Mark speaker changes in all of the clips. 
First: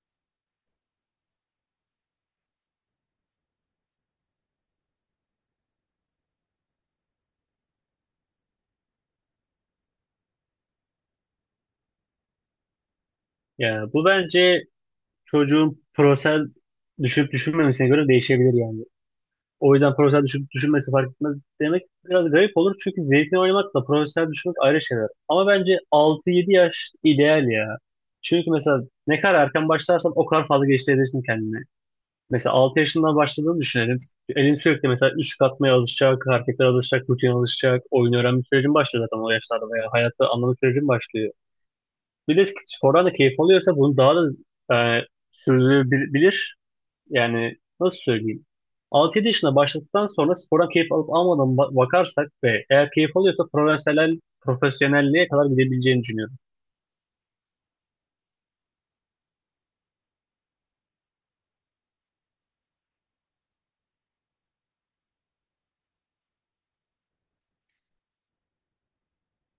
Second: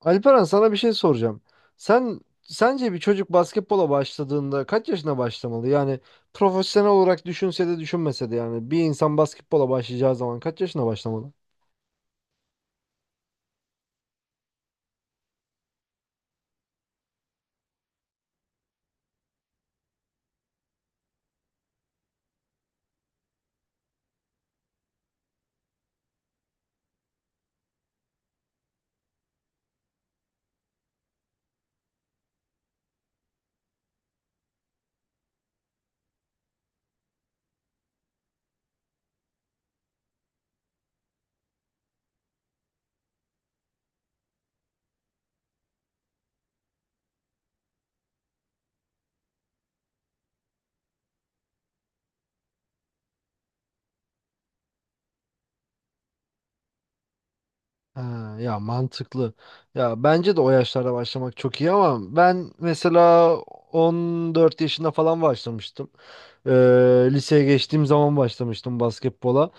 Speaker 1: Alperen sana bir şey soracağım. Sen sence bir çocuk basketbola başladığında kaç yaşına başlamalı? Yani profesyonel olarak düşünse de düşünmese de yani bir insan basketbola başlayacağı zaman kaç yaşına başlamalı?
Speaker 2: Ya bu bence çocuğun prosel düşünüp düşünmemesine göre değişebilir yani. O yüzden prosel düşünüp düşünmesi fark etmez demek biraz garip olur. Çünkü zevkini oynamakla prosel düşünmek ayrı şeyler. Ama bence altı yedi yaş ideal ya. Çünkü mesela ne kadar erken başlarsan o kadar fazla geliştirebilirsin kendini. Mesela 6 yaşından başladığını düşünelim. Elin sürekli mesela üçlük atmaya alışacak, hareketlere alışacak, rutin alışacak. Oyun öğrenme sürecin başlıyor zaten o yaşlarda veya hayatta anlama sürecin başlıyor, bir de spordan da keyif alıyorsa bunu daha da e, sürdürebilir. Yani nasıl söyleyeyim? 6-7 yaşında başladıktan sonra spordan keyif alıp almadan bakarsak ve eğer keyif alıyorsa profesyonelliğe kadar gidebileceğini düşünüyorum.
Speaker 1: Ha, ya mantıklı. Ya bence de o yaşlarda başlamak çok iyi ama ben mesela 14 yaşında falan başlamıştım. Ee, Liseye geçtiğim zaman başlamıştım basketbola.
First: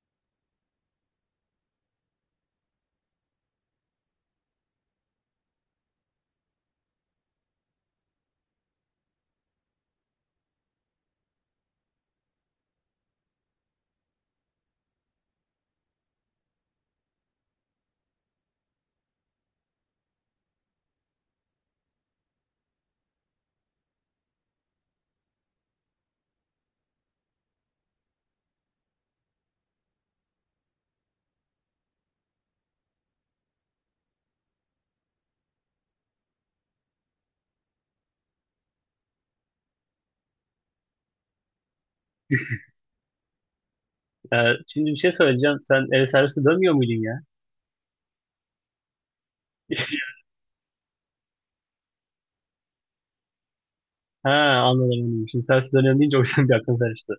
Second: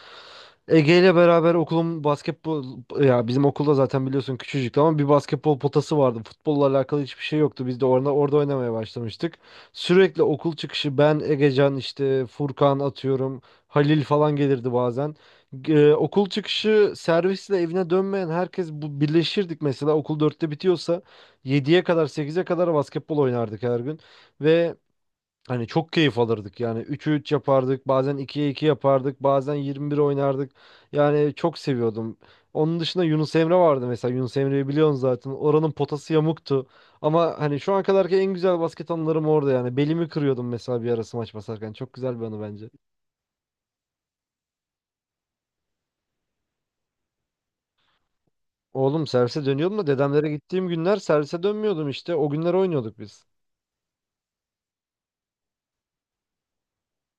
Speaker 1: Ege ile beraber okulun basketbol ya bizim okulda zaten biliyorsun küçücüktü ama bir basketbol potası vardı. Futbolla alakalı hiçbir şey yoktu. Biz de orada oynamaya başlamıştık. Sürekli okul çıkışı ben, Egecan işte Furkan atıyorum. Halil falan gelirdi bazen. Okul çıkışı servisle evine dönmeyen herkes bu birleşirdik mesela okul dörtte bitiyorsa yediye kadar sekize kadar basketbol oynardık her gün ve hani çok keyif alırdık yani 3'e 3 yapardık bazen ikiye 2 yapardık bazen 21 oynardık yani çok seviyordum. Onun dışında Yunus Emre vardı mesela Yunus Emre'yi biliyorsun zaten oranın potası yamuktu ama hani şu ana kadarki en güzel basket anılarım orada yani belimi kırıyordum mesela bir ara smaç basarken çok güzel bir anı bence.
Speaker 2: E, Şimdi bir şey söyleyeceğim. Sen el servisi dönmüyor muydun ya?
Speaker 1: Oğlum servise dönüyordum da dedemlere gittiğim günler servise dönmüyordum işte o günler oynuyorduk biz.
Speaker 2: Ha, anladım, anladım. Şimdi servis dönüyorum deyince o yüzden bir aklım karıştı.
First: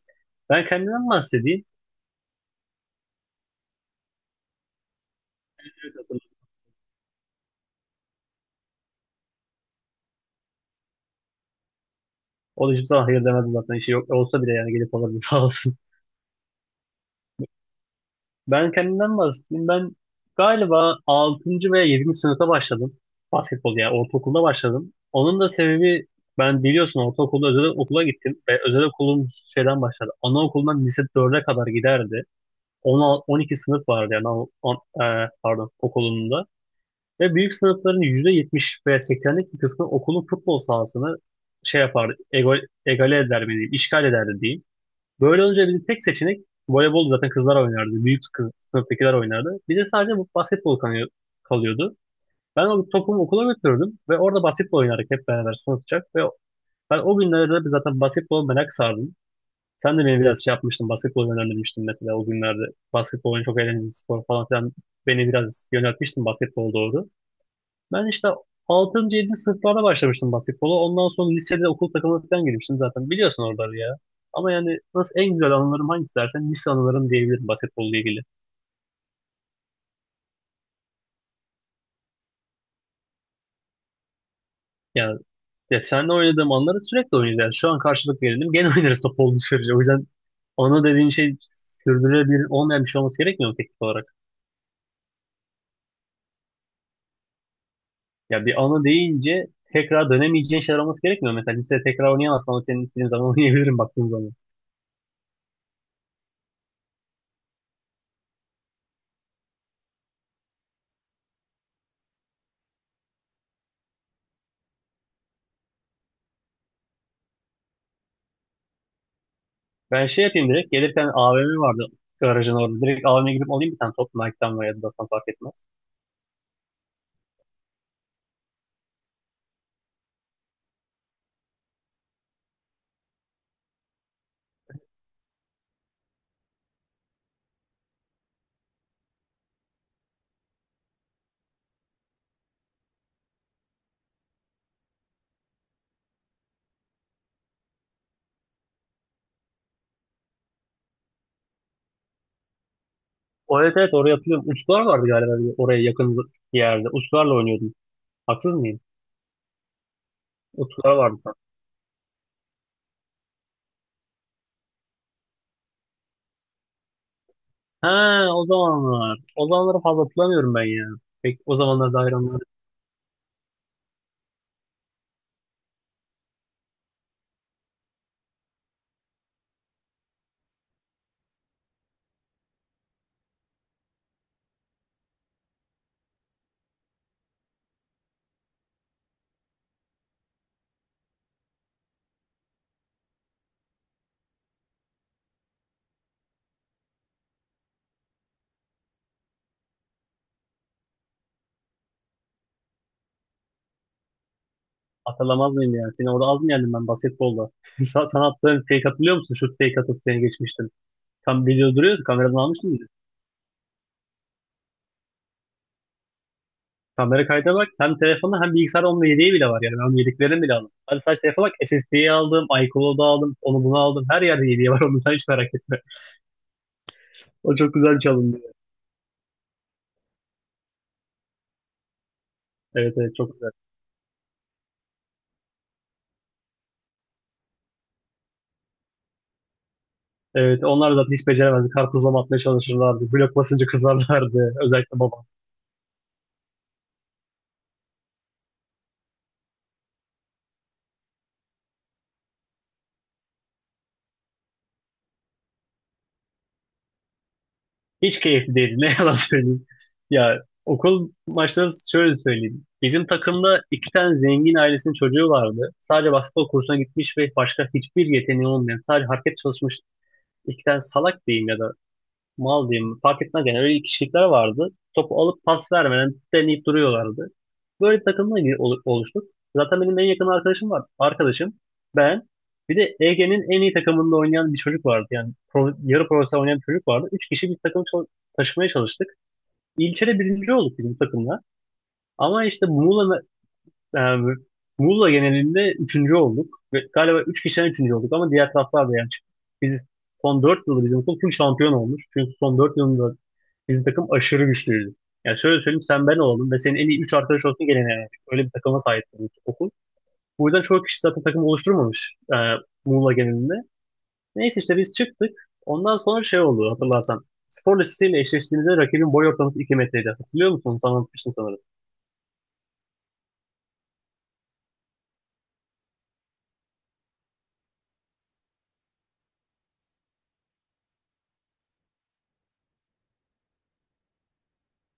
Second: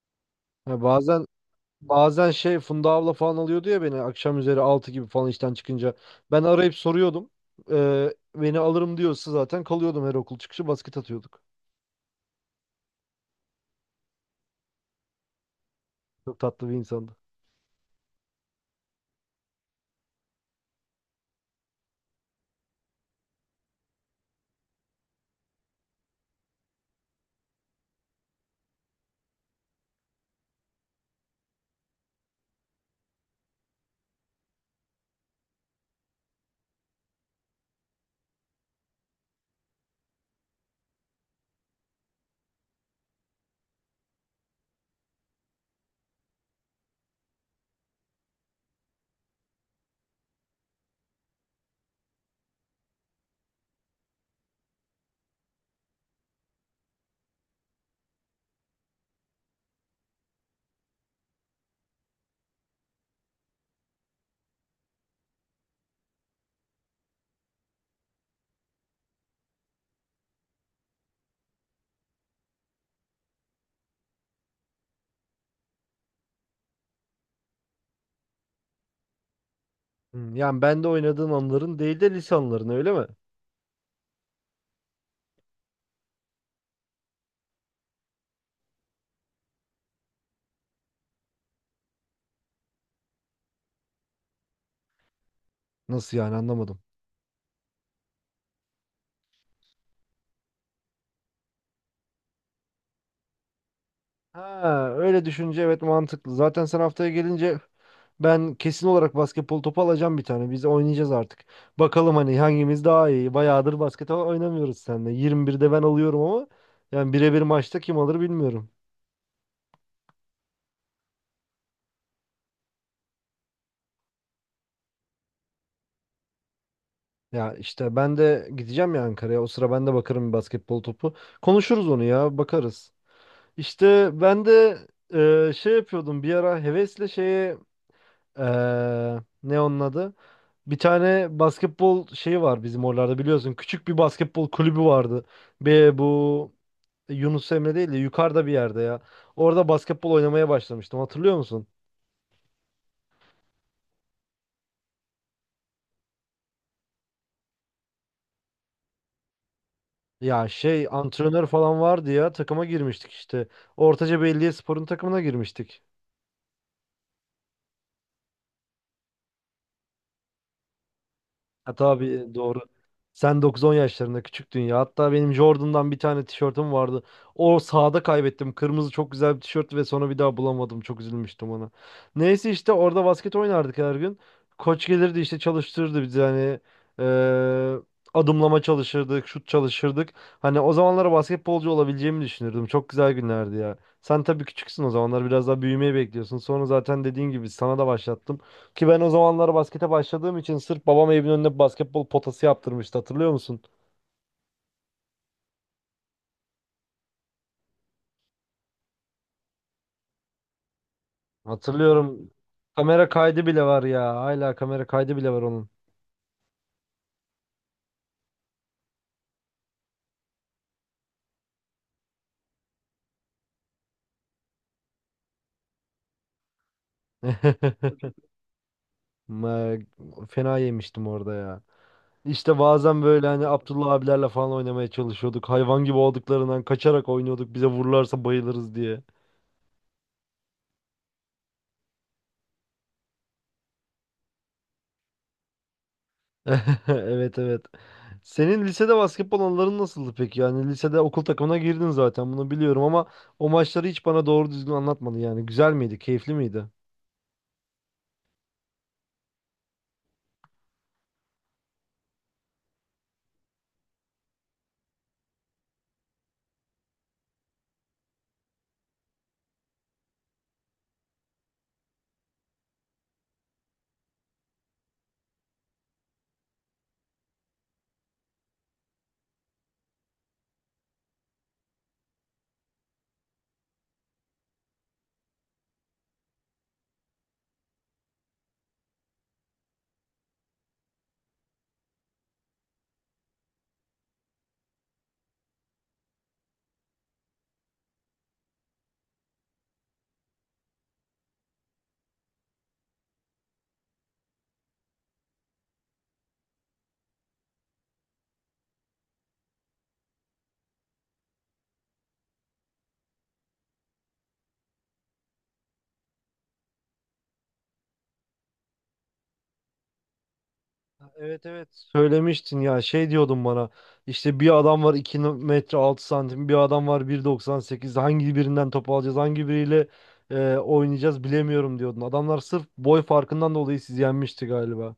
Speaker 2: Ben
Speaker 1: Ha,
Speaker 2: kendimden
Speaker 1: bazen
Speaker 2: bahsedeyim.
Speaker 1: Bazen şey Funda abla falan alıyordu ya beni akşam üzeri 6 gibi falan işten
Speaker 2: Evet,
Speaker 1: çıkınca.
Speaker 2: hatırladım.
Speaker 1: Ben arayıp soruyordum. Beni alırım diyorsa zaten kalıyordum her okul çıkışı basket atıyorduk.
Speaker 2: O da hiçbir zaman hayır demedi zaten. İşi yok olsa bile yani gelip alırdı sağ olsun.
Speaker 1: Çok tatlı bir insandı.
Speaker 2: Ben kendimden bahsedeyim. Ben galiba altıncı veya yedinci sınıfta başladım. Basketbol yani ortaokulda başladım. Onun da sebebi, ben biliyorsun ortaokulda özel okula gittim ve özel okulum şeyden başladı. Anaokulundan lise dörde kadar giderdi. On altı on iki sınıf vardı yani pardon, okulunda. Ve büyük sınıfların %70 veya 80'lik bir kısmı okulun futbol sahasını şey yapardı, egale eder mi diyeyim, işgal ederdi diyeyim. Böyle olunca bizim tek seçenek voleybol, zaten kızlar oynardı. Büyük kız sınıftakiler oynardı. Bir de sadece bu basketbol kalıyordu. Ben o topumu okula götürürdüm ve orada basketbol oynardık hep beraber sınıfça. Ve ben o günlerde zaten basketbol merak sardım. Sen de beni biraz şey yapmıştın, basketbol yönlendirmiştin mesela o günlerde. Basketbolun çok eğlenceli spor falan filan. Beni biraz yöneltmiştin basketbol doğru. Ben işte altıncı, yedinci sınıflarda başlamıştım basketbola. Ondan sonra lisede okul takımına falan girmiştim zaten. Biliyorsun oraları ya. Ama yani nasıl, en güzel anılarım hangisi dersen lise anılarım diyebilirim basketbolla ilgili.
Speaker 1: Hmm, yani ben de oynadığın anların değil de lise anıların öyle mi?
Speaker 2: Yani ya seninle oynadığım anları sürekli oynayacağız. Yani şu an karşılık verelim. Gene oynarız top olduğu sürece. O yüzden anı dediğin şey sürdürülebilir olmayan bir şey olması gerekmiyor mu teknik olarak?
Speaker 1: Nasıl yani anlamadım.
Speaker 2: Ya bir anı deyince tekrar dönemeyeceğin şeyler olması gerekmiyor mu? Mesela lisede tekrar oynayamazsan ama senin istediğin zaman oynayabilirim baktığın zaman.
Speaker 1: Ha öyle düşünce evet mantıklı. Zaten sen haftaya gelince ben kesin olarak basketbol topu alacağım bir tane. Biz oynayacağız artık. Bakalım hani hangimiz daha iyi. Bayağıdır basket oynamıyoruz seninle. 21'de ben alıyorum ama yani birebir maçta kim alır bilmiyorum.
Speaker 2: Ben şey yapayım direkt. Gelirken AVM vardı garajın orada. Direkt AVM'ye gidip alayım bir tane top. Nike'dan veya Adidas'tan fark etmez.
Speaker 1: Ya işte ben de gideceğim ya Ankara'ya. O sıra ben de bakarım bir basketbol topu. Konuşuruz onu ya, bakarız. İşte ben de şey yapıyordum bir ara hevesle şeye e, ne onun adı? Bir tane basketbol şeyi var bizim oralarda biliyorsun. Küçük bir basketbol kulübü vardı. Bir bu Yunus Emre değil de yukarıda bir yerde ya. Orada basketbol oynamaya başlamıştım. Hatırlıyor musun?
Speaker 2: O, evet evet, oraya hatırlıyorum. Utkular vardı galiba bir oraya yakın bir yerde. Utkularla oynuyordum. Haksız mıyım?
Speaker 1: Ya şey
Speaker 2: Utkular vardı sanki.
Speaker 1: antrenör falan vardı ya takıma girmiştik işte. Ortaca Belediyespor'un takımına girmiştik.
Speaker 2: Ha, o zamanlar. O zamanları fazla hatırlamıyorum ben ya. Pek o
Speaker 1: Ha,
Speaker 2: zamanlar
Speaker 1: tabii
Speaker 2: dair onları
Speaker 1: doğru. Sen 9-10 yaşlarında küçüktün ya. Hatta benim Jordan'dan bir tane tişörtüm vardı. O sahada kaybettim. Kırmızı çok güzel bir tişört ve sonra bir daha bulamadım. Çok üzülmüştüm ona. Neyse işte orada basket oynardık her gün. Koç gelirdi işte çalıştırırdı bizi hani eee, adımlama çalışırdık, şut çalışırdık. Hani o zamanlara basketbolcu olabileceğimi düşünürdüm. Çok güzel günlerdi ya. Sen tabii küçüksün o zamanlar biraz daha büyümeyi bekliyorsun. Sonra zaten dediğin gibi sana da başlattım. Ki ben o zamanlar baskete başladığım için sırf babam evimin önüne basketbol potası yaptırmıştı. Hatırlıyor musun?
Speaker 2: hatırlamaz mıyım yani? Seni orada az mı yendim ben basketbolda? Sana attığın fake hatırlıyor musun? Şut fake atıp seni geçmiştim. Tam video duruyordu.
Speaker 1: Hatırlıyorum.
Speaker 2: Kameradan almıştım.
Speaker 1: Kamera kaydı bile var ya. Hala kamera kaydı bile var onun.
Speaker 2: Kamera kaydına bak. Hem telefonu hem bilgisayar onun yedeği bile var. Yani ben onun yedeklerini bile aldım. Hadi sadece telefona bak. SSD'yi aldım. iCloud'u aldım. Onu bunu aldım. Her yerde yedeği var. Onu sen hiç merak etme. O çok güzel çalındı.
Speaker 1: Ma- Fena yemiştim orada ya. İşte
Speaker 2: Evet
Speaker 1: bazen
Speaker 2: evet,
Speaker 1: böyle
Speaker 2: çok
Speaker 1: hani
Speaker 2: güzel.
Speaker 1: Abdullah abilerle falan oynamaya çalışıyorduk. Hayvan gibi olduklarından kaçarak oynuyorduk. Bize vururlarsa bayılırız diye.
Speaker 2: Evet, onlar da zaten hiç beceremezdi. Karpuzlama atmaya çalışırlardı. Blok basınca kızarlardı. Özellikle babam.
Speaker 1: Evet, evet. Senin lisede basketbol anıların nasıldı peki? Yani lisede okul takımına girdin zaten bunu biliyorum ama o maçları hiç bana doğru düzgün anlatmadın yani. Güzel miydi? Keyifli miydi?
Speaker 2: Hiç keyifli değildi. Ne yalan söyleyeyim. Ya okul maçları şöyle söyleyeyim. Bizim takımda iki tane zengin ailesinin çocuğu vardı. Sadece basketbol kursuna gitmiş ve başka hiçbir yeteneği olmayan, sadece hareket çalışmış iki tane salak diyeyim ya da mal diyeyim fark etmez, yani öyle kişilikler vardı. Topu alıp pas vermeden deneyip duruyorlardı. Böyle bir takımla oluştuk. Zaten benim en yakın arkadaşım var. Arkadaşım, ben, bir de Ege'nin en iyi takımında oynayan bir çocuk vardı. Yani yarı profesyonel oynayan bir çocuk vardı. Üç kişi biz takımı taşımaya çalıştık. İlçede birinci olduk bizim takımla. Ama işte e, Muğla genelinde üçüncü olduk. Ve galiba üç kişiden üçüncü olduk ama diğer taraflar da yani çıktı. Biz son dört yılda bizim okul tüm şampiyon olmuş. Çünkü son dört yılında bizim takım aşırı güçlüydü. Yani şöyle söyleyeyim, sen ben olalım ve senin en iyi 3 arkadaş olsun gene yani. Öyle bir takıma sahip bu okul. Bu yüzden çoğu kişi zaten takım oluşturmamış Muğla genelinde. Neyse işte biz çıktık. Ondan sonra şey oldu hatırlarsan. Spor lisesiyle eşleştiğimizde rakibin boy ortalaması 2 metreydi. Hatırlıyor musun? Sana anlatmıştım
Speaker 1: Evet,
Speaker 2: sanırım.
Speaker 1: evet, söylemiştin ya şey diyordun bana işte bir adam var 2.06 m bir adam var 1.98 hangi birinden top alacağız hangi biriyle oynayacağız bilemiyorum diyordun. Adamlar sırf boy farkından dolayı sizi yenmişti galiba.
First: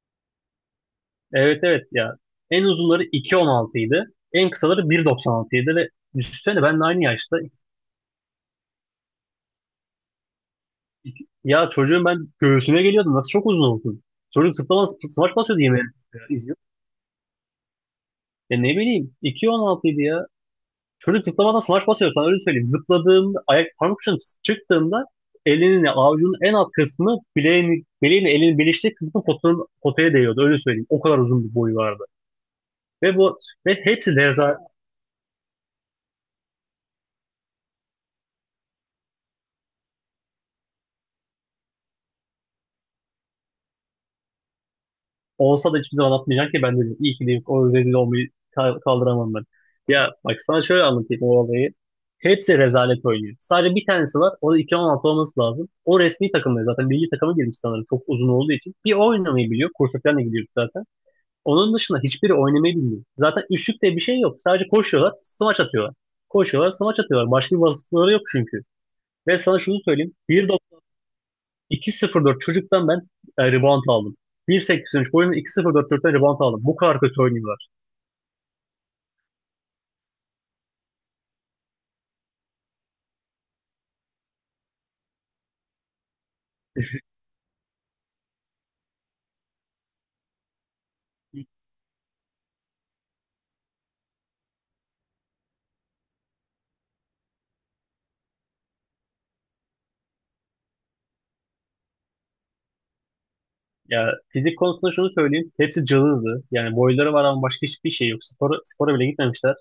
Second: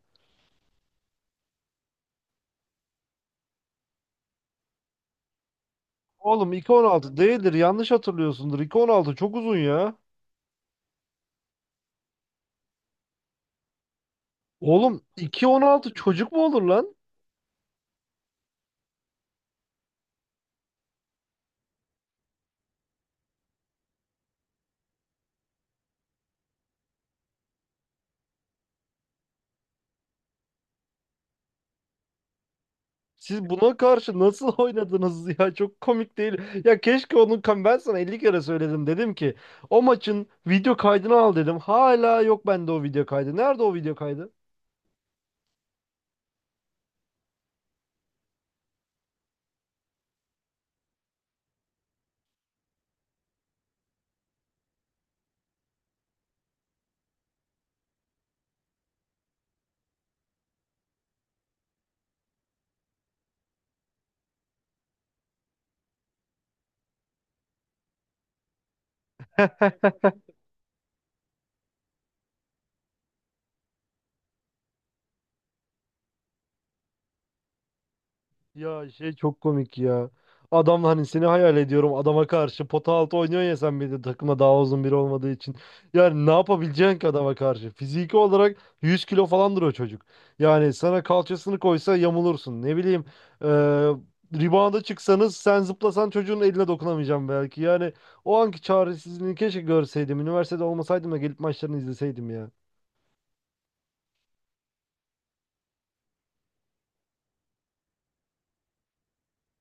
Speaker 2: Evet evet ya. En uzunları 2.16 idi. En kısaları 1.96 idi ve
Speaker 1: Oğlum
Speaker 2: düşünsene
Speaker 1: iki
Speaker 2: ben
Speaker 1: on
Speaker 2: de aynı
Speaker 1: altı
Speaker 2: yaşta.
Speaker 1: değildir yanlış hatırlıyorsundur 2.16 çok uzun ya.
Speaker 2: Ya çocuğun ben göğsüne geliyordum. Nasıl çok uzun oldum. Çocuk zıplama,
Speaker 1: Oğlum
Speaker 2: smaç
Speaker 1: iki
Speaker 2: basıyordu
Speaker 1: on
Speaker 2: yemeğe.
Speaker 1: altı çocuk mu olur lan?
Speaker 2: Ya ne bileyim 2.16 idi ya. Çocuk zıplamadan smaç basıyor, sana öyle söyleyeyim. Zıpladığında ayak parmak ucundan çıktığında elinin avucunun en alt kısmı bileğini elinin birleştiği kısmı potanın, potaya değiyordu, öyle söyleyeyim. O kadar uzun bir boyu vardı. Ve bu
Speaker 1: Siz
Speaker 2: ve
Speaker 1: buna
Speaker 2: hepsi
Speaker 1: karşı nasıl oynadınız ya? Çok komik değil. Ya keşke onun ben sana 50 kere söyledim dedim ki o maçın video kaydını al dedim. Hala yok bende o video kaydı. Nerede o video kaydı?
Speaker 2: Olsa da hiçbir zaman atmayacak ki ben dedim. İyi ki dedim, o rezil olmayı kaldıramam ben. Ya bak sana şöyle anlatayım o olayı. Hepsi rezalet oynuyor. Sadece bir tanesi var. O da 2016 olması lazım. O resmi takımda zaten milli takıma girmiş sanırım çok uzun olduğu için. Bir o oynamayı biliyor. Kursa falan da gidiyoruz zaten. Onun dışında hiçbiri oynamayı bilmiyor. Zaten üçlük diye bir şey yok. Sadece koşuyorlar, smaç atıyorlar. Koşuyorlar, smaç atıyorlar. Başka bir vasıfları yok çünkü. Ve sana şunu söyleyeyim, 2.04 çocuktan ben rebound aldım. 1.83 boyunda 2.04 çocuktan rebound aldım. Bu kadar kötü oynuyorlar.
Speaker 1: Ya şey çok komik ya. Adam hani seni hayal ediyorum adama karşı pota altı oynuyor ya sen bir de takıma daha uzun biri olmadığı için. Yani ne yapabileceksin ki adama karşı? Fiziki olarak 100 kilo falandır o çocuk. Yani sana kalçasını koysa yamulursun. Ne bileyim e, rebound'a çıksanız sen zıplasan çocuğun eline dokunamayacaksın belki. Yani o anki çaresizliğini keşke görseydim. Üniversitede olmasaydım da gelip maçlarını izleseydim ya.
Speaker 2: Ya fizik konusunda şunu söyleyeyim. Hepsi cılızdı. Yani boyları var ama başka hiçbir şey yok. Spora, spora bile gitmemişler.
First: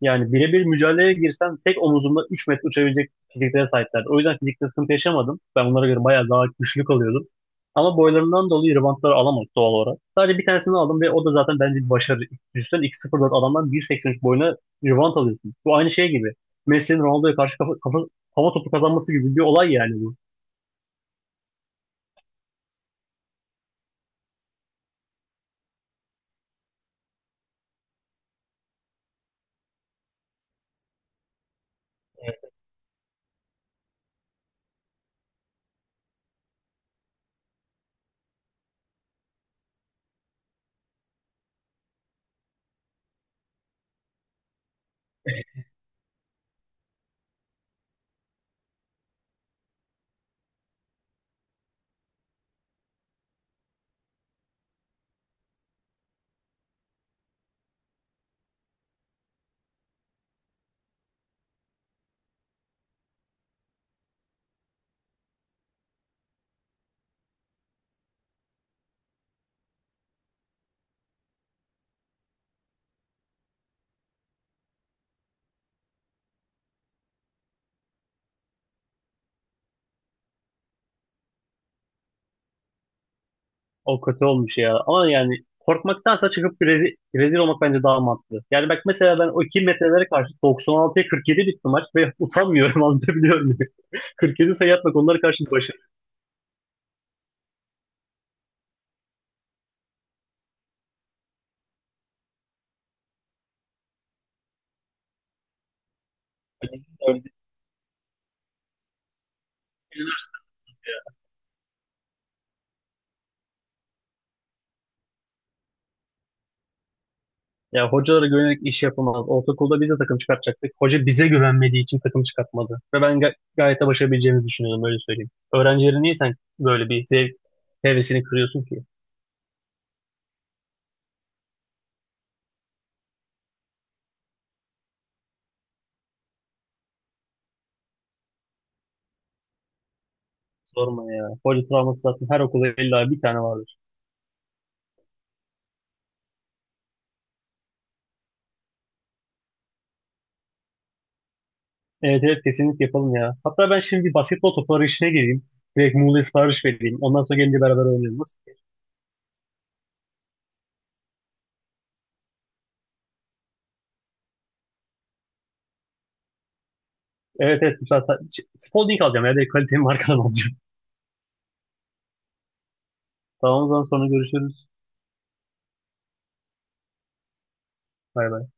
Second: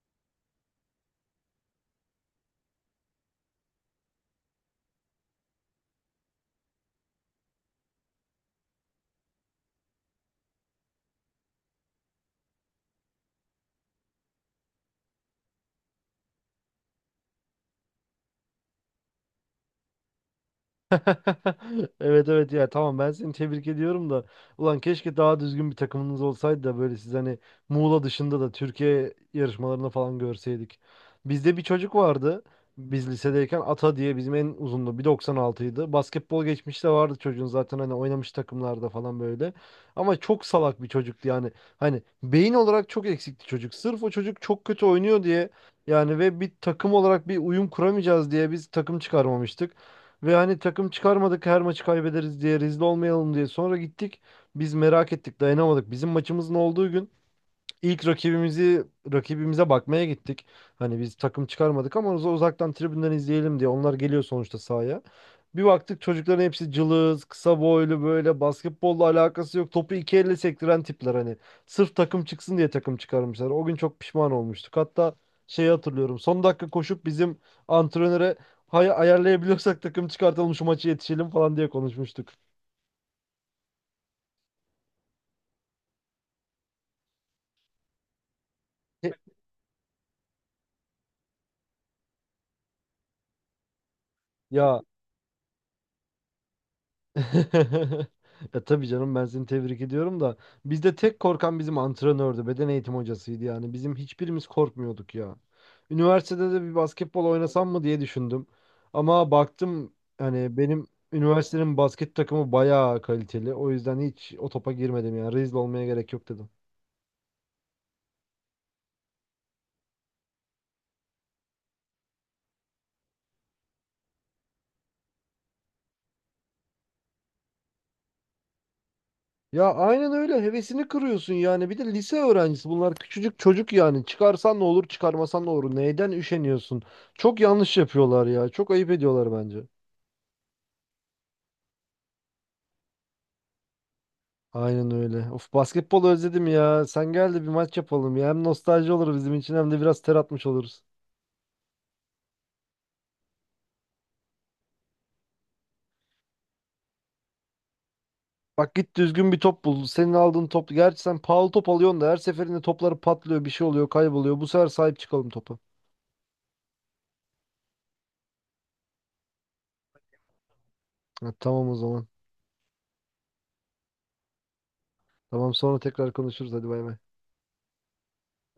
Speaker 2: Yani birebir mücadeleye girsem tek omuzumda 3 metre uçabilecek fiziklere sahiplerdi. O yüzden fizikte sıkıntı yaşamadım. Ben onlara göre bayağı daha güçlü kalıyordum. Ama boylarından dolayı rivantları alamadık doğal olarak. Sadece bir tanesini aldım ve o da zaten bence bir başarı. Üstten 2.04 adamdan 1.83 boyuna rivant alıyorsun. Bu aynı şey gibi. Messi'nin Ronaldo'ya karşı hava topu kazanması gibi bir olay yani bu.
Speaker 1: Evet, evet, ya tamam ben seni tebrik ediyorum da ulan keşke daha düzgün bir takımınız olsaydı da böyle siz hani Muğla dışında da Türkiye yarışmalarını falan görseydik. Bizde bir çocuk vardı biz lisedeyken Ata diye bizim en uzundu 1.96'ydı. Basketbol geçmişi de vardı çocuğun zaten hani oynamış takımlarda falan böyle. Ama çok salak bir çocuktu yani hani beyin olarak çok eksikti çocuk. Sırf o çocuk çok kötü oynuyor diye yani ve bir takım olarak bir uyum kuramayacağız diye biz takım çıkarmamıştık. Ve hani takım çıkarmadık her maçı kaybederiz diye rezil olmayalım diye. Sonra gittik biz merak ettik dayanamadık. Bizim maçımızın olduğu gün İlk rakibimizi rakibimize bakmaya gittik. Hani biz takım çıkarmadık ama uzaktan tribünden izleyelim diye. Onlar geliyor sonuçta sahaya. Bir baktık çocukların hepsi cılız, kısa boylu böyle basketbolla alakası yok. Topu iki elle sektiren tipler hani. Sırf takım çıksın diye takım çıkarmışlar. O gün çok pişman olmuştuk. Hatta şeyi hatırlıyorum. Son dakika koşup bizim antrenöre ayarlayabiliyorsak takım çıkartalım şu maçı yetişelim falan diye konuşmuştuk.
Speaker 2: O kötü olmuş ya. Ama yani korkmaktansa çıkıp rezil, rezil olmak bence daha mantıklı. Yani bak mesela ben o 2 metrelere karşı 96'ya 47 bitti maç ve utanmıyorum, anlatabiliyor muyum? 47 sayı
Speaker 1: Ya
Speaker 2: atmak onlara karşı bir başarı.
Speaker 1: E, tabii canım, ben seni tebrik ediyorum da bizde tek korkan bizim antrenördü, beden eğitim hocasıydı yani. Bizim hiçbirimiz korkmuyorduk ya. Üniversitede de bir
Speaker 2: Yani siz de öyle
Speaker 1: basketbol oynasam mı diye düşündüm. Ama baktım
Speaker 2: düşünürsün
Speaker 1: hani benim
Speaker 2: ya.
Speaker 1: üniversitenin basket takımı bayağı kaliteli. O yüzden hiç o topa girmedim yani. Rezil olmaya gerek yok dedim.
Speaker 2: Ya hocalara güvenerek iş yapılmaz. Ortaokulda biz de takım çıkartacaktık. Hoca bize güvenmediği için takım çıkartmadı. Ve ben gayet de başarabileceğimizi düşünüyorum, öyle söyleyeyim. Öğrencileri niye sen böyle bir zevk hevesini kırıyorsun ki?
Speaker 1: Ya aynen öyle, hevesini kırıyorsun yani. Bir de lise öğrencisi bunlar küçücük çocuk yani. Çıkarsan ne olur, çıkarmasan ne olur. Neyden üşeniyorsun? Çok yanlış yapıyorlar ya. Çok ayıp ediyorlar bence.
Speaker 2: Sorma ya. Hoca travması zaten her okulda illa bir tane var.
Speaker 1: Aynen öyle. Of, basketbol özledim ya. Sen gel de bir maç yapalım ya. Hem nostalji olur bizim için hem de biraz ter atmış oluruz.
Speaker 2: Evet evet, kesinlikle yapalım ya. Hatta ben şimdi bir basketbol topu arayışına gireyim. Direkt Muğla'ya sipariş vereyim. Ondan sonra gelince beraber oynayalım. Nasıl?
Speaker 1: Bak git düzgün bir top bul. Senin aldığın top. Gerçi sen pahalı top alıyorsun da her seferinde topları patlıyor, bir şey oluyor, kayboluyor. Bu sefer sahip çıkalım topa.
Speaker 2: Evet evet. Güzel. Spalding alacağım ya. Direkt kaliteli markadan alacağım.
Speaker 1: Ha, tamam o zaman.
Speaker 2: Tamam o zaman, sonra görüşürüz.
Speaker 1: Tamam, sonra tekrar konuşuruz. Hadi bay bay.
Speaker 2: Bay bay.